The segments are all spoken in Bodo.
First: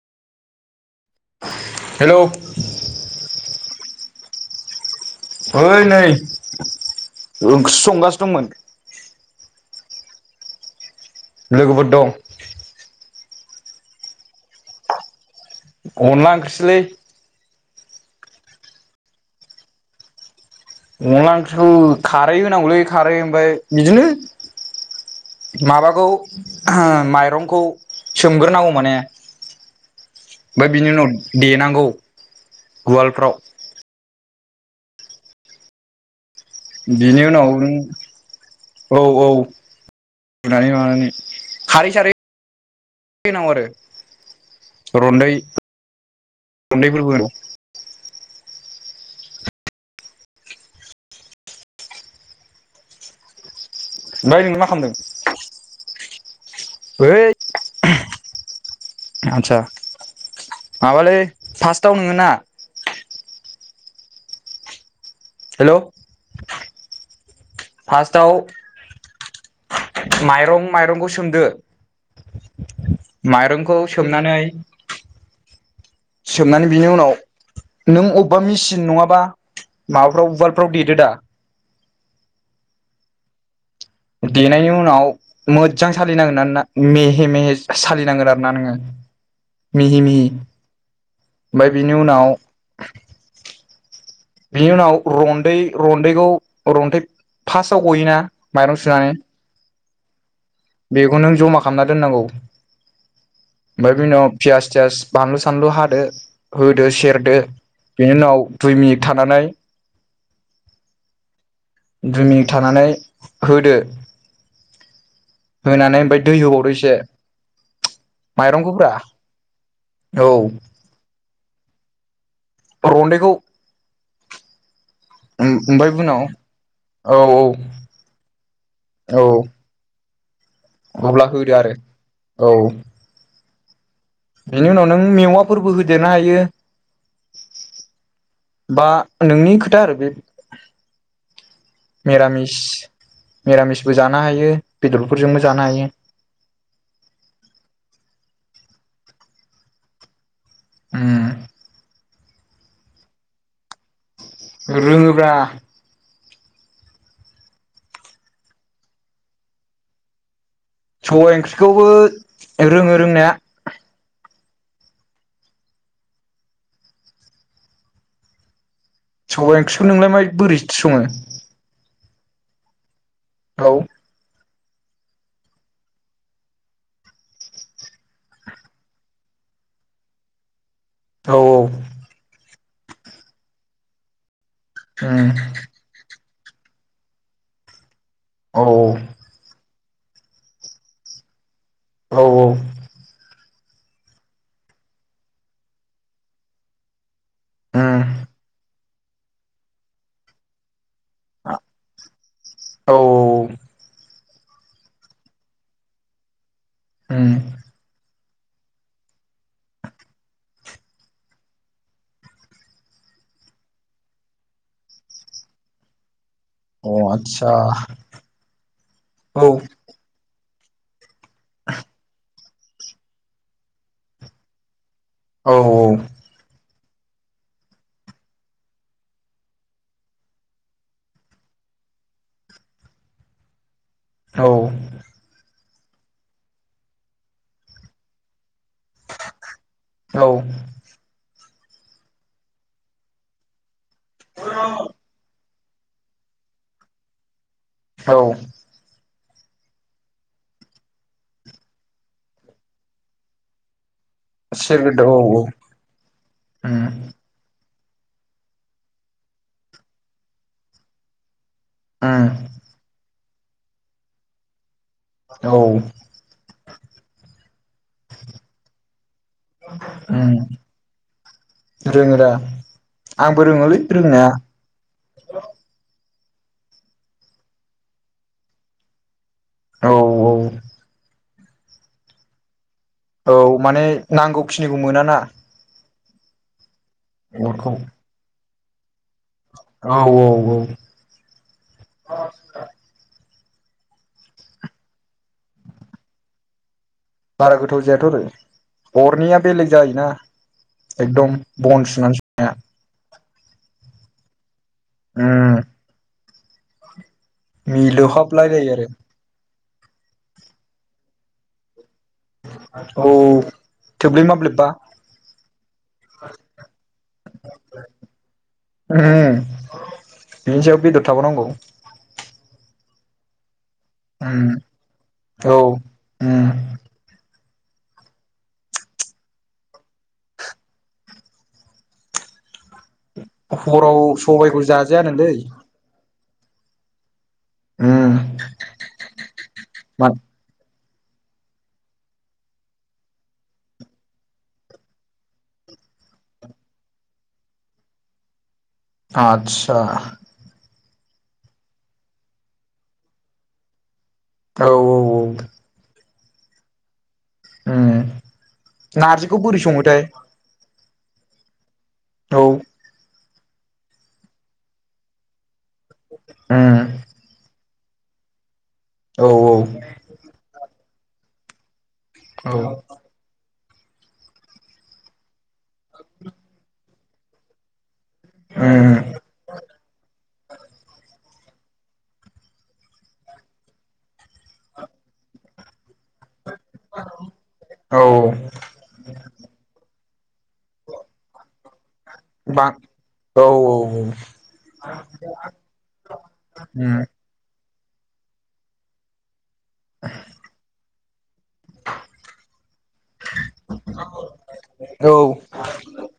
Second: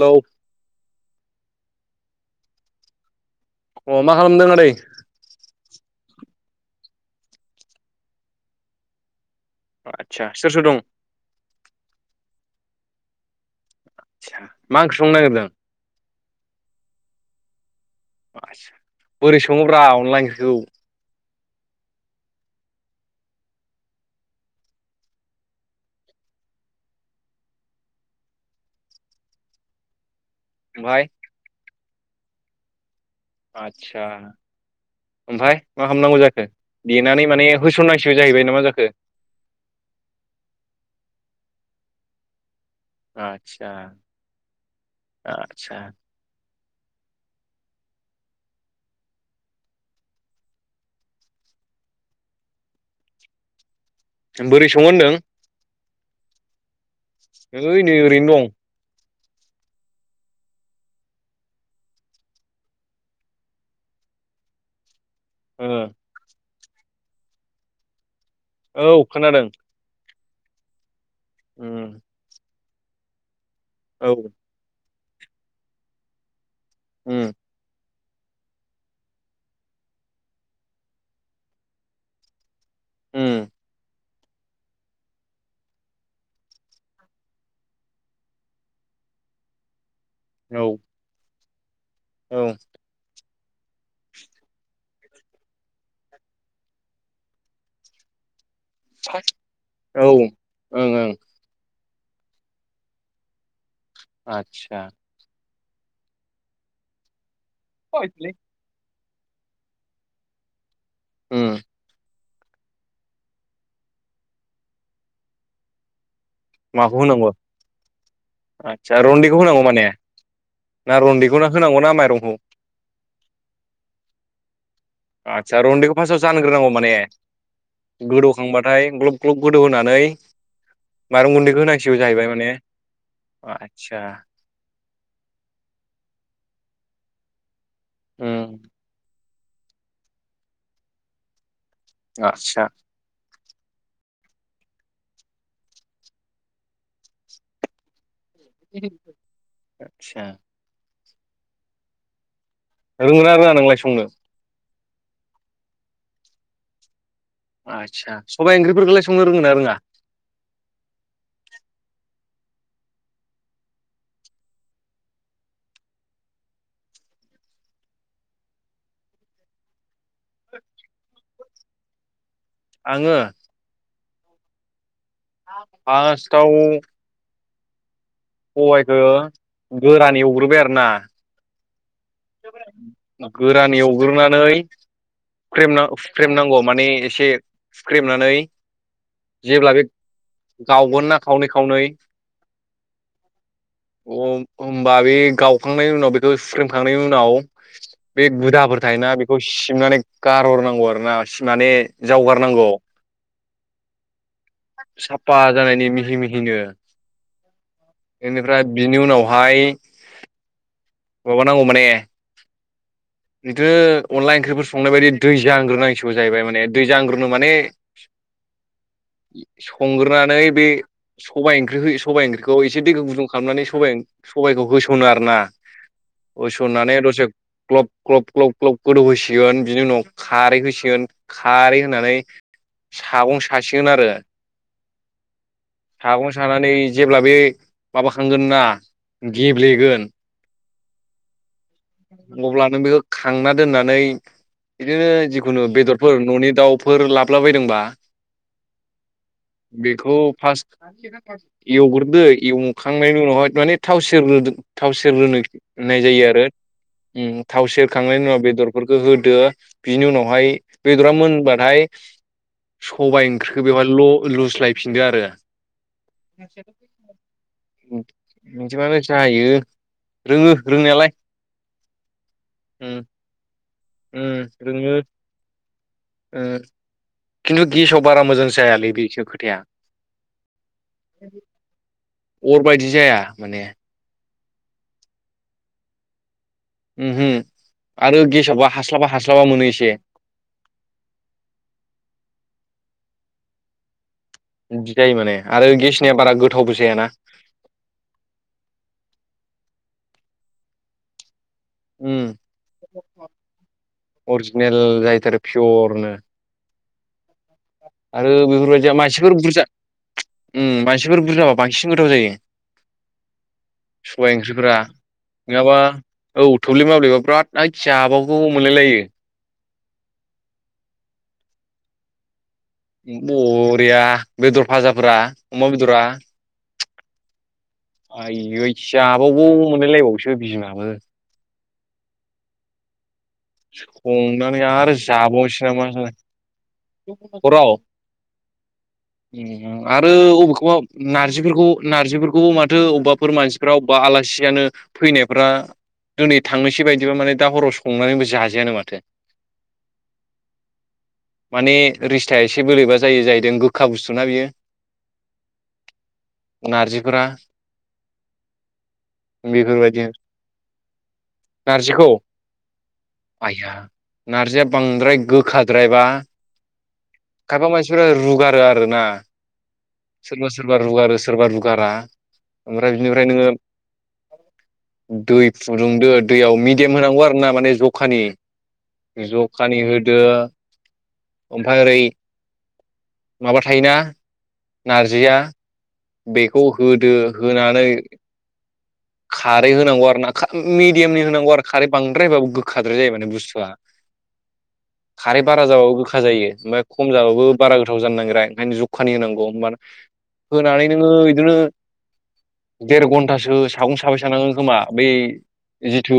हेलौ हेलौ अ मा खालामदों आदै ओइ नै ओंख्रि संगासिनो दंमोन आतसा सोर सोर दं लोगोफोर दं आतसा मा ओंख्रि संनो नागिरदों अनला ओंख्रिसोलै आस्सा बोरै सङोब्रा अनला ओंख्रिखौ अनदला ओंख्रिखौ खारै होनांगौलै खारै ओमफ्राय बिदिनो माबाखौ माइरंखौ सोमग्रोनांगौ माने [inaudible] ओमफ्राय बिनि ओमफाय उनाव देनांगौ उवालफ्राव आदसा ओमफ्राय मा खालामामनांगौ जाखो बिनि देनानै उनाव माने होसननांसिगौ जाहैबाय नामा जाखो बुनानै माबानानै खारै सारै होनांगौ आरो आतसा आतसा गुन्दैफोरबो होनांगौ ओमफ्राय नों मा बोरै खालामदों संङोहोनदों ओइ एैनै ओरैनो दं आदसा माबालै फासटाव नोङो ना ओ फासट औ खोनादों माइरं माइरंखौ सोमदो ओम माइरंखौ सोमनानै सोमनानै बिनि उनाव उम नों अबबा मेसिन नङाबा माबाफ्राव उवालफ्राव देदो दा। उम। देनायनि उनाव मोजजां सालिनांगोनना नोंना मेहे मेहे सालिनांगोन आरोना नोङो मिहि मिह औ। ओमबाय बिनि उनाव औ बिनि उनाव रन्दै रन्दैखौ रन्थै फासाव गयोना। माइरं सुनानै औ। ओं बेखौ नों जमा खामना दोननांगौ ओमफाय बिनि उनाव पियास आदसा थियास बानलु बानलु हादो होदो सेरदो बेनि उनाव दुइ मिनिट थानानै। उम दुइ मिनिट थानानै होदो होनानै ओमफाय दै होबावदो माखौ एसे होनांगौ था माइरंखौब्रा आदसा औ देखौना होनांगौ ना माइरंखौ रन्दैखौ आतसा ओमफ्राय रन्दैखौ फासाव उनाव जानग्रोनांगौ माने औ गोदौखांबाथाय ग्लब औ ग्लब गोदौ होनानै अब्ला माइरं होदो गुन्दैखौ आरो होनांसिगौ जाहैबाय माने औ आदसा बेनि उनाव नों मेवाफोरबो होदेरनो हायो। उम बा नोंनि खोथा आरो बे मेरामिस आदसा मेरामिसबो जानो हायो बेदरफोरजोंबो जानो हायो। आतसा उम रोंङोना रोङा नोंलाय संनो रोङोब्रा आदसा सबायाइ ओंख्रिफोरखौलाय संनो रोङो ना रोङा सबाय ओंख्रिखौबो रोङो रोंनाया सबाय ओंख्रिखौ नोंलाय मायद बोरैथो सङो आङो औ फासताव सबायखो गोरान एवग्रोबाय आरो ना औ औ। गोरान एवग्रोनानै उम हुख्रेमना हुख्रेमनांगौ माने एसे हुख्रेमनानै औ जेब्ला बे गावगोन ना खावनै खावनै औ अ होनोमबा बे गावखांनायनि उनाव बेखौ सुख्रेमखांनायनि उनाव बे गुदाफोर थायोना बेखौ सिबनानै गारहरनांगौ आरो। बास माने जावगारनांगौ। औ साफा जानायनि मिहि मिहिनो उम बेनिफ्राय बिनि उनावहाय माबानांगौ माने बिदिनो अनदला ओंख्रिफोर संनाय बायदि दै जांग्रोनांसिगौ जाहैबाय माने दै औ जांग्रोनो आदसा माने औ संग्रोनानै बे सबाइ ओंख्रि होयो सबाइ ओंख्रिखौ एसे दैखौ गुदुं खालामनानै स सबाइखौ होसननो आरो ना। औ ओइ सननानै दसे ग्लब ग्लब ग्लब ग्लब गोदौ होसिगोन बिनि उनाव खारै होसिगोन खारै हो नै सागं सासिगोन आरो औ सागं सानानै जेब्ला बे माबाखांगोन ना गेब्लेगोन औ अब्ला नों बेखौ खांना दोननानै बिदिनो जि खुनु बेदरफोर ननि दाउफोर लाबोलाबायदोंबा औ बेखौ फास्त एवग्रोदो एवखांनायनि उनावहाय माने थाव सेरग्रो थाव सेर ग्रो नो सेरग्रोदो होननाय जायो आरो औ उम थाव सेर खांनायनि उनाव बेदरफोरखौ होदो बिनि उनावहाय बेदरा मोनबा हाय उम सबाय ओंख्रिखौ बेहाय ल' लुस्लाय फिनदो आरो औ बिदिबानो जायो। उम रोङो रोंनायालाय रोङो दा उम आंबो रोङोलै रोंनाया उम रोङो ओ खिन्थु गेसाव बारा मोजां जायालै बे सो खो खोथाया औ औ अर बादि औ माने नांगौखिनिखौ मोनाना उमहु अरखौ आरो गेसावबा हास्लाबा हास्ला औ औ औ बिदि जायो माने आरो गेसनिया बारा गोथावबो जायाना बारा गोथाव जायाथ आरो हरनिया बेलेग जायोना एकदम बन सिनना उम सुनो हाया। अरिजिनेल जायोथारो उम पियरनो आरो मिलौहाबलायलायो आरो बेफोरबायदिया मानसिफोर बुरजा उम मानसिफोर बुरजाबा बा इसिं गोथाव जायो। औ थोब्ले सबाय माब्लेबबा ओंख्रिफोरा नङाबा औ थब्लि माब्लेबा बिराद आयद जाबाबौ मोनलाय लायो। बिनिसायाव बेदर थाब नांगौ। बरिया बेदर फाजाफ्रा औ अमा बेदरा उम आयै जाबागौ मोनलायलायबावोसो बिमाबो हराव संनानै सबायखौ आरो जाजायानोलै जाबावनोसै नामा सान हराव उम मा आरो अबेखौबा नार्जिफोरखौ नार्जिफोरखौबो माथो अबाफोर मानसिफ्रा अबेबा आलासियानो फैनायफ्रा दिनै थांनोसै बायदिबा माने दा हराव संनानैबो जा आतसा माने रिस्टा एसे बोलोैबा जायो जाहैदों गोखा बुस्थुना बियो औ औ नारजिफोरा उम नारजिखौ बोरै सङोथाय बेफोरबायदि नारजिखौ औ आइया नारजिया बांद्राय गोखाद्रायबा उम खायफा मानसिफ्रा रुगारो आरो ना औ सोरबा सोरबा रुगारो सोरबा रुगारा औ ओमफ्राय बिनिफ्राय नोङो दै फुदुंदो दैयाव गेम होनांगौ आरो ना माने जखानि, उम जखानि होदो ओमफाय ओरै माबा थायोना नारजिया बेखौ होदो होनानै औ खारै होनांगौ आरो मिडियामनि होनांगौ आरो खारै बांद्रायबाबो बा गोखाद्राय जायो माने औ बुस्थुआ, औ खारै बारा जाबाबो खा जायो ओमफाय उम खम जाबाबो बारा गोथाव जानो नागेरा ओंखायनो जखानि होनांगौ नो देर घन्टासो सागं साबाय सानाङो खोमा, बै औ जिथु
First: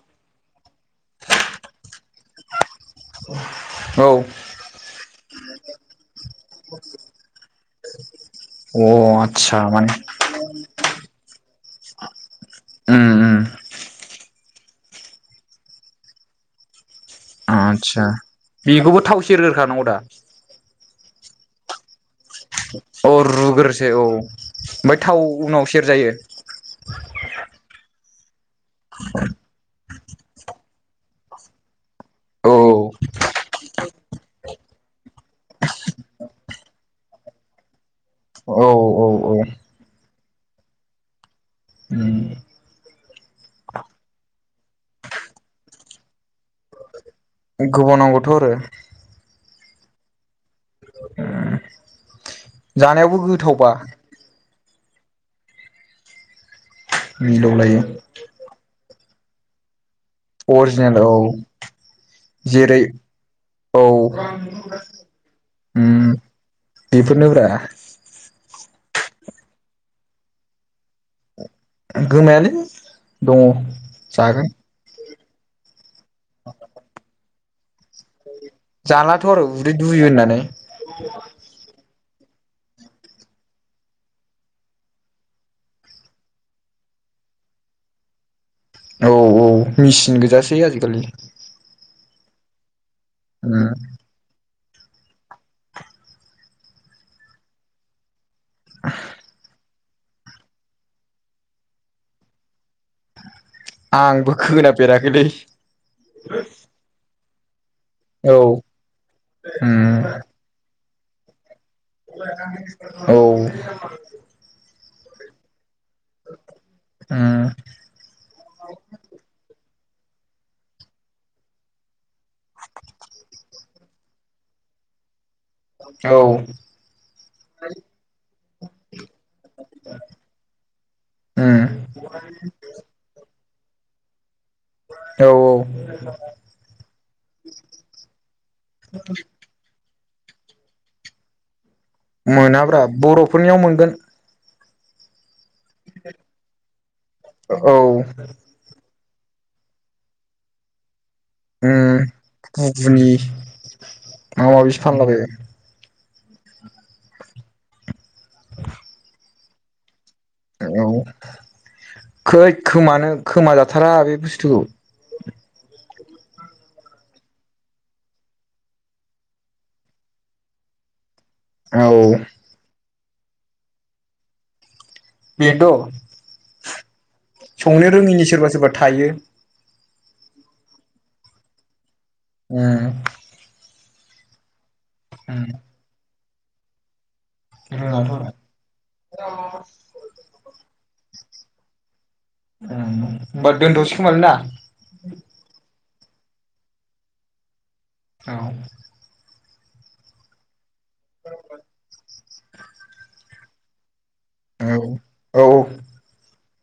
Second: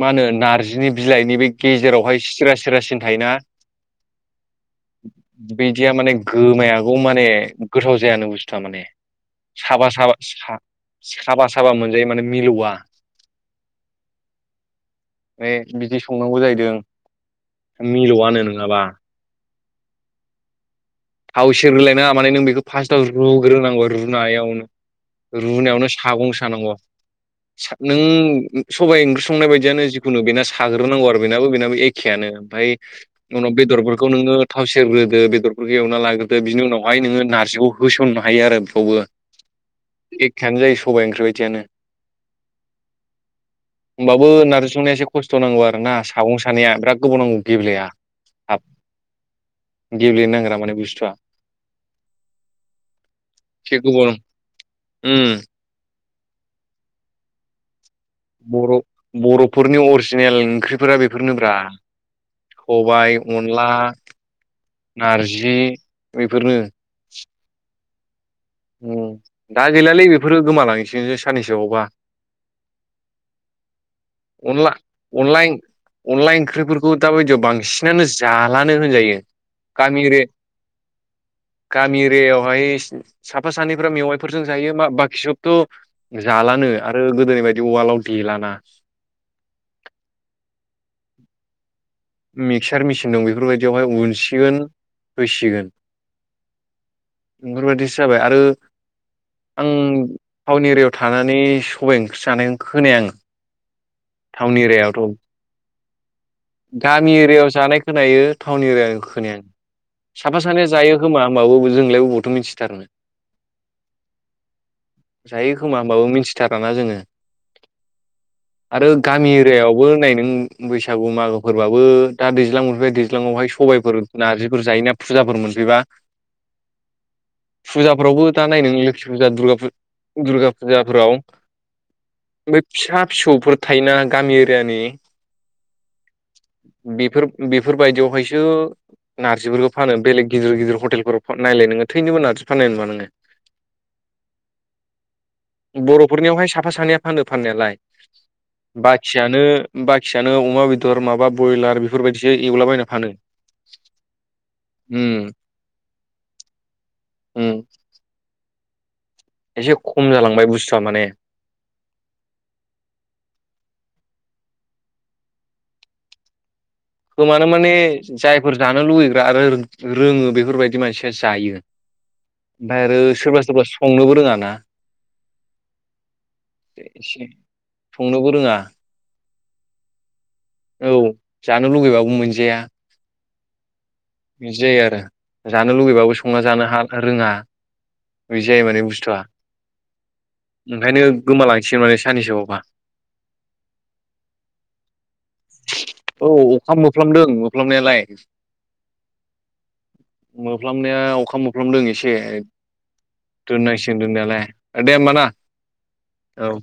मा होनो नार्जिनि बिलाइनि बै गेजेरावहाय सिरा सिरा सिन थायोना। औ। बेदिया माने गोमायागौ माने गोथाव जायानो बुस थुआ माने आदसा साबा माने साबा सा साबा साबा मोनजायो माने मिलौवा। उम उम बिदि संनांगौ जाहैदों। आदसा, मिलौआनो नङाबा बेखौबो थाव सेरग्रोखानांगौ दा? थाव सेरहोलायनाङा मे नों बेखौ फार्स्टआव अ रुग्रोनांगौ रुग्रोसो औ ओमफ्राय रुनायावनो थाव उनाव रुनायावनो सेरजायो सागं सानांग'। सा नों सबाइ ओंख्रि संनाय बायदियानो, जिखुनु बेना साग्रोनांगौ आरो बेनाबो बेनाबो एखेयानो। औ ओमफाय उनाव बेदरफोरखौ नोङो थाव सेरग्रोदो, बेदरफोरखौ एवना लाग्रोदो, बिनि उनावहाय नोङो नारजिखौ होसन औ औ औ। एखेयानो जायो सबाइ ओंख्रिबायदियानो। उम होमबाबो नारजि संनाया एसे खस्थ' नांगौ आरोना सागं सानाया, बिराद गोबाव नांगौ गेब्लेया। थ' आरो। गेब्लेनो नागेरा माने बुस्थुआ। जानायावबो गोथावबा। एसे गोबाव उम। मिलौ लायो। बर' बर'फोरनि अरजिनेल ओंख्रिफोरा अरिजिनेल औ बेफोरनोब्रा। जेरै सबाय, अनला। औ नारजि उम बेफोरनो। [inaudible] दा गैलालै बेफोरो गोमालांसिगोनसो। साननैसोआवबा गोमायालै दङ। जागोन अनला अनला इं अनला ओंख्रिफोरखौ दा बायदियाव बां मानो जालानो होनजायो जालाथ' आरो उदै गामि दुयो एरिया होननानै गामि यावहाय साफा सानैफ्रा मेवाइफोरजों जायो, मा बाखि सोबथ' जालानो आरो गोदोनि बायदि उवालाव देलाना। औ औ मिसिन गोजासै आजिखालि। मिक्सार मिसिन दं बेफोर उम बायदियाव उनसिगोन फैसिगोन। बेफोर बादिसो जाबाय आरो आं टाउन एरियाआव थानानै सबाइ ओंख्रि जानायखोनो खोनाया आङो। आंबो खोनाफेराखैलै। गामि एरियाआव जानाय खोनायो, औ टाउन एरियानिखौ खोनाया आङो। उम साफा सानैया जायो खोमा ओमबाबो औ। जायो खोमा होमबाबो मिनथिथाराना जोङो उम आरो गामि एरियायआव बो नै नों बैसागु मागो फोरबाबो दा दैज्लां मोनफैबाय, दैज्लांयावहाय सबायफोर, नारजिफोर जायोना। फुजाफोर मोन औ। फुजाफोरावबो दा नाय नोङो लोखि फुजा दुर्गा फुजा दुर्गा फुजाफोराव उम बे फिसा फिसौफोर थायोना गामि एरियानि औ औ। बेफोर बेफोरबायदियावहायसो नारजिफोरखौ फानो। बेलेग गिदिर गिदिर हटेलफोराव नायलाय नोङो थैनोबो नारजि फाननाय मोनाब्रा नुवा नोङो। बर'फोरनियाव मोनगोन बर'फोरनियावहाय साफा सानैया फानो औ फाननायालाय। बाखि बाखियानो बाखियानो अमा बेदर माबा माबा बयलार उम बेफोरबादिसो एवलाबायना गुगुनि फानो माबा माबिसो फानलाबायो उम उम [inaudible] एसे ख औ खै खोमानो खोमाजाथारा बे बुस्थु थु खोमानो माने जायफोर जानो लुुबैग्रा आरो रोङो बेफोरबायदि मानसि जायो। औ ओमफ्राय आरो सोरबा सोरबा संनोबो रोङा ना बेनथ' संनो रोङिनि संनोबो सोरबा रोङा सोरबा थायो। औ जानो लुबैबाबो मोनजाया उम बिदि जायो आरो उम ओ जानो लुुबैबाबो संना जानो रोङा। रोङाथ' बिदि जायो माने बुस्थुआ, ओंखायनो गोमालांसै माने साननैसोआवबा होनबा दोनथ'सै खोमालै ना? औ अखा मोफ्लाामदों मोफ्लाबनायालाय औ मोफ्लाामनाया अखा मोनोफ्लाामदों एसे दोननांसि दोननायालाय, औ दे होनबा ना, औ औ औ।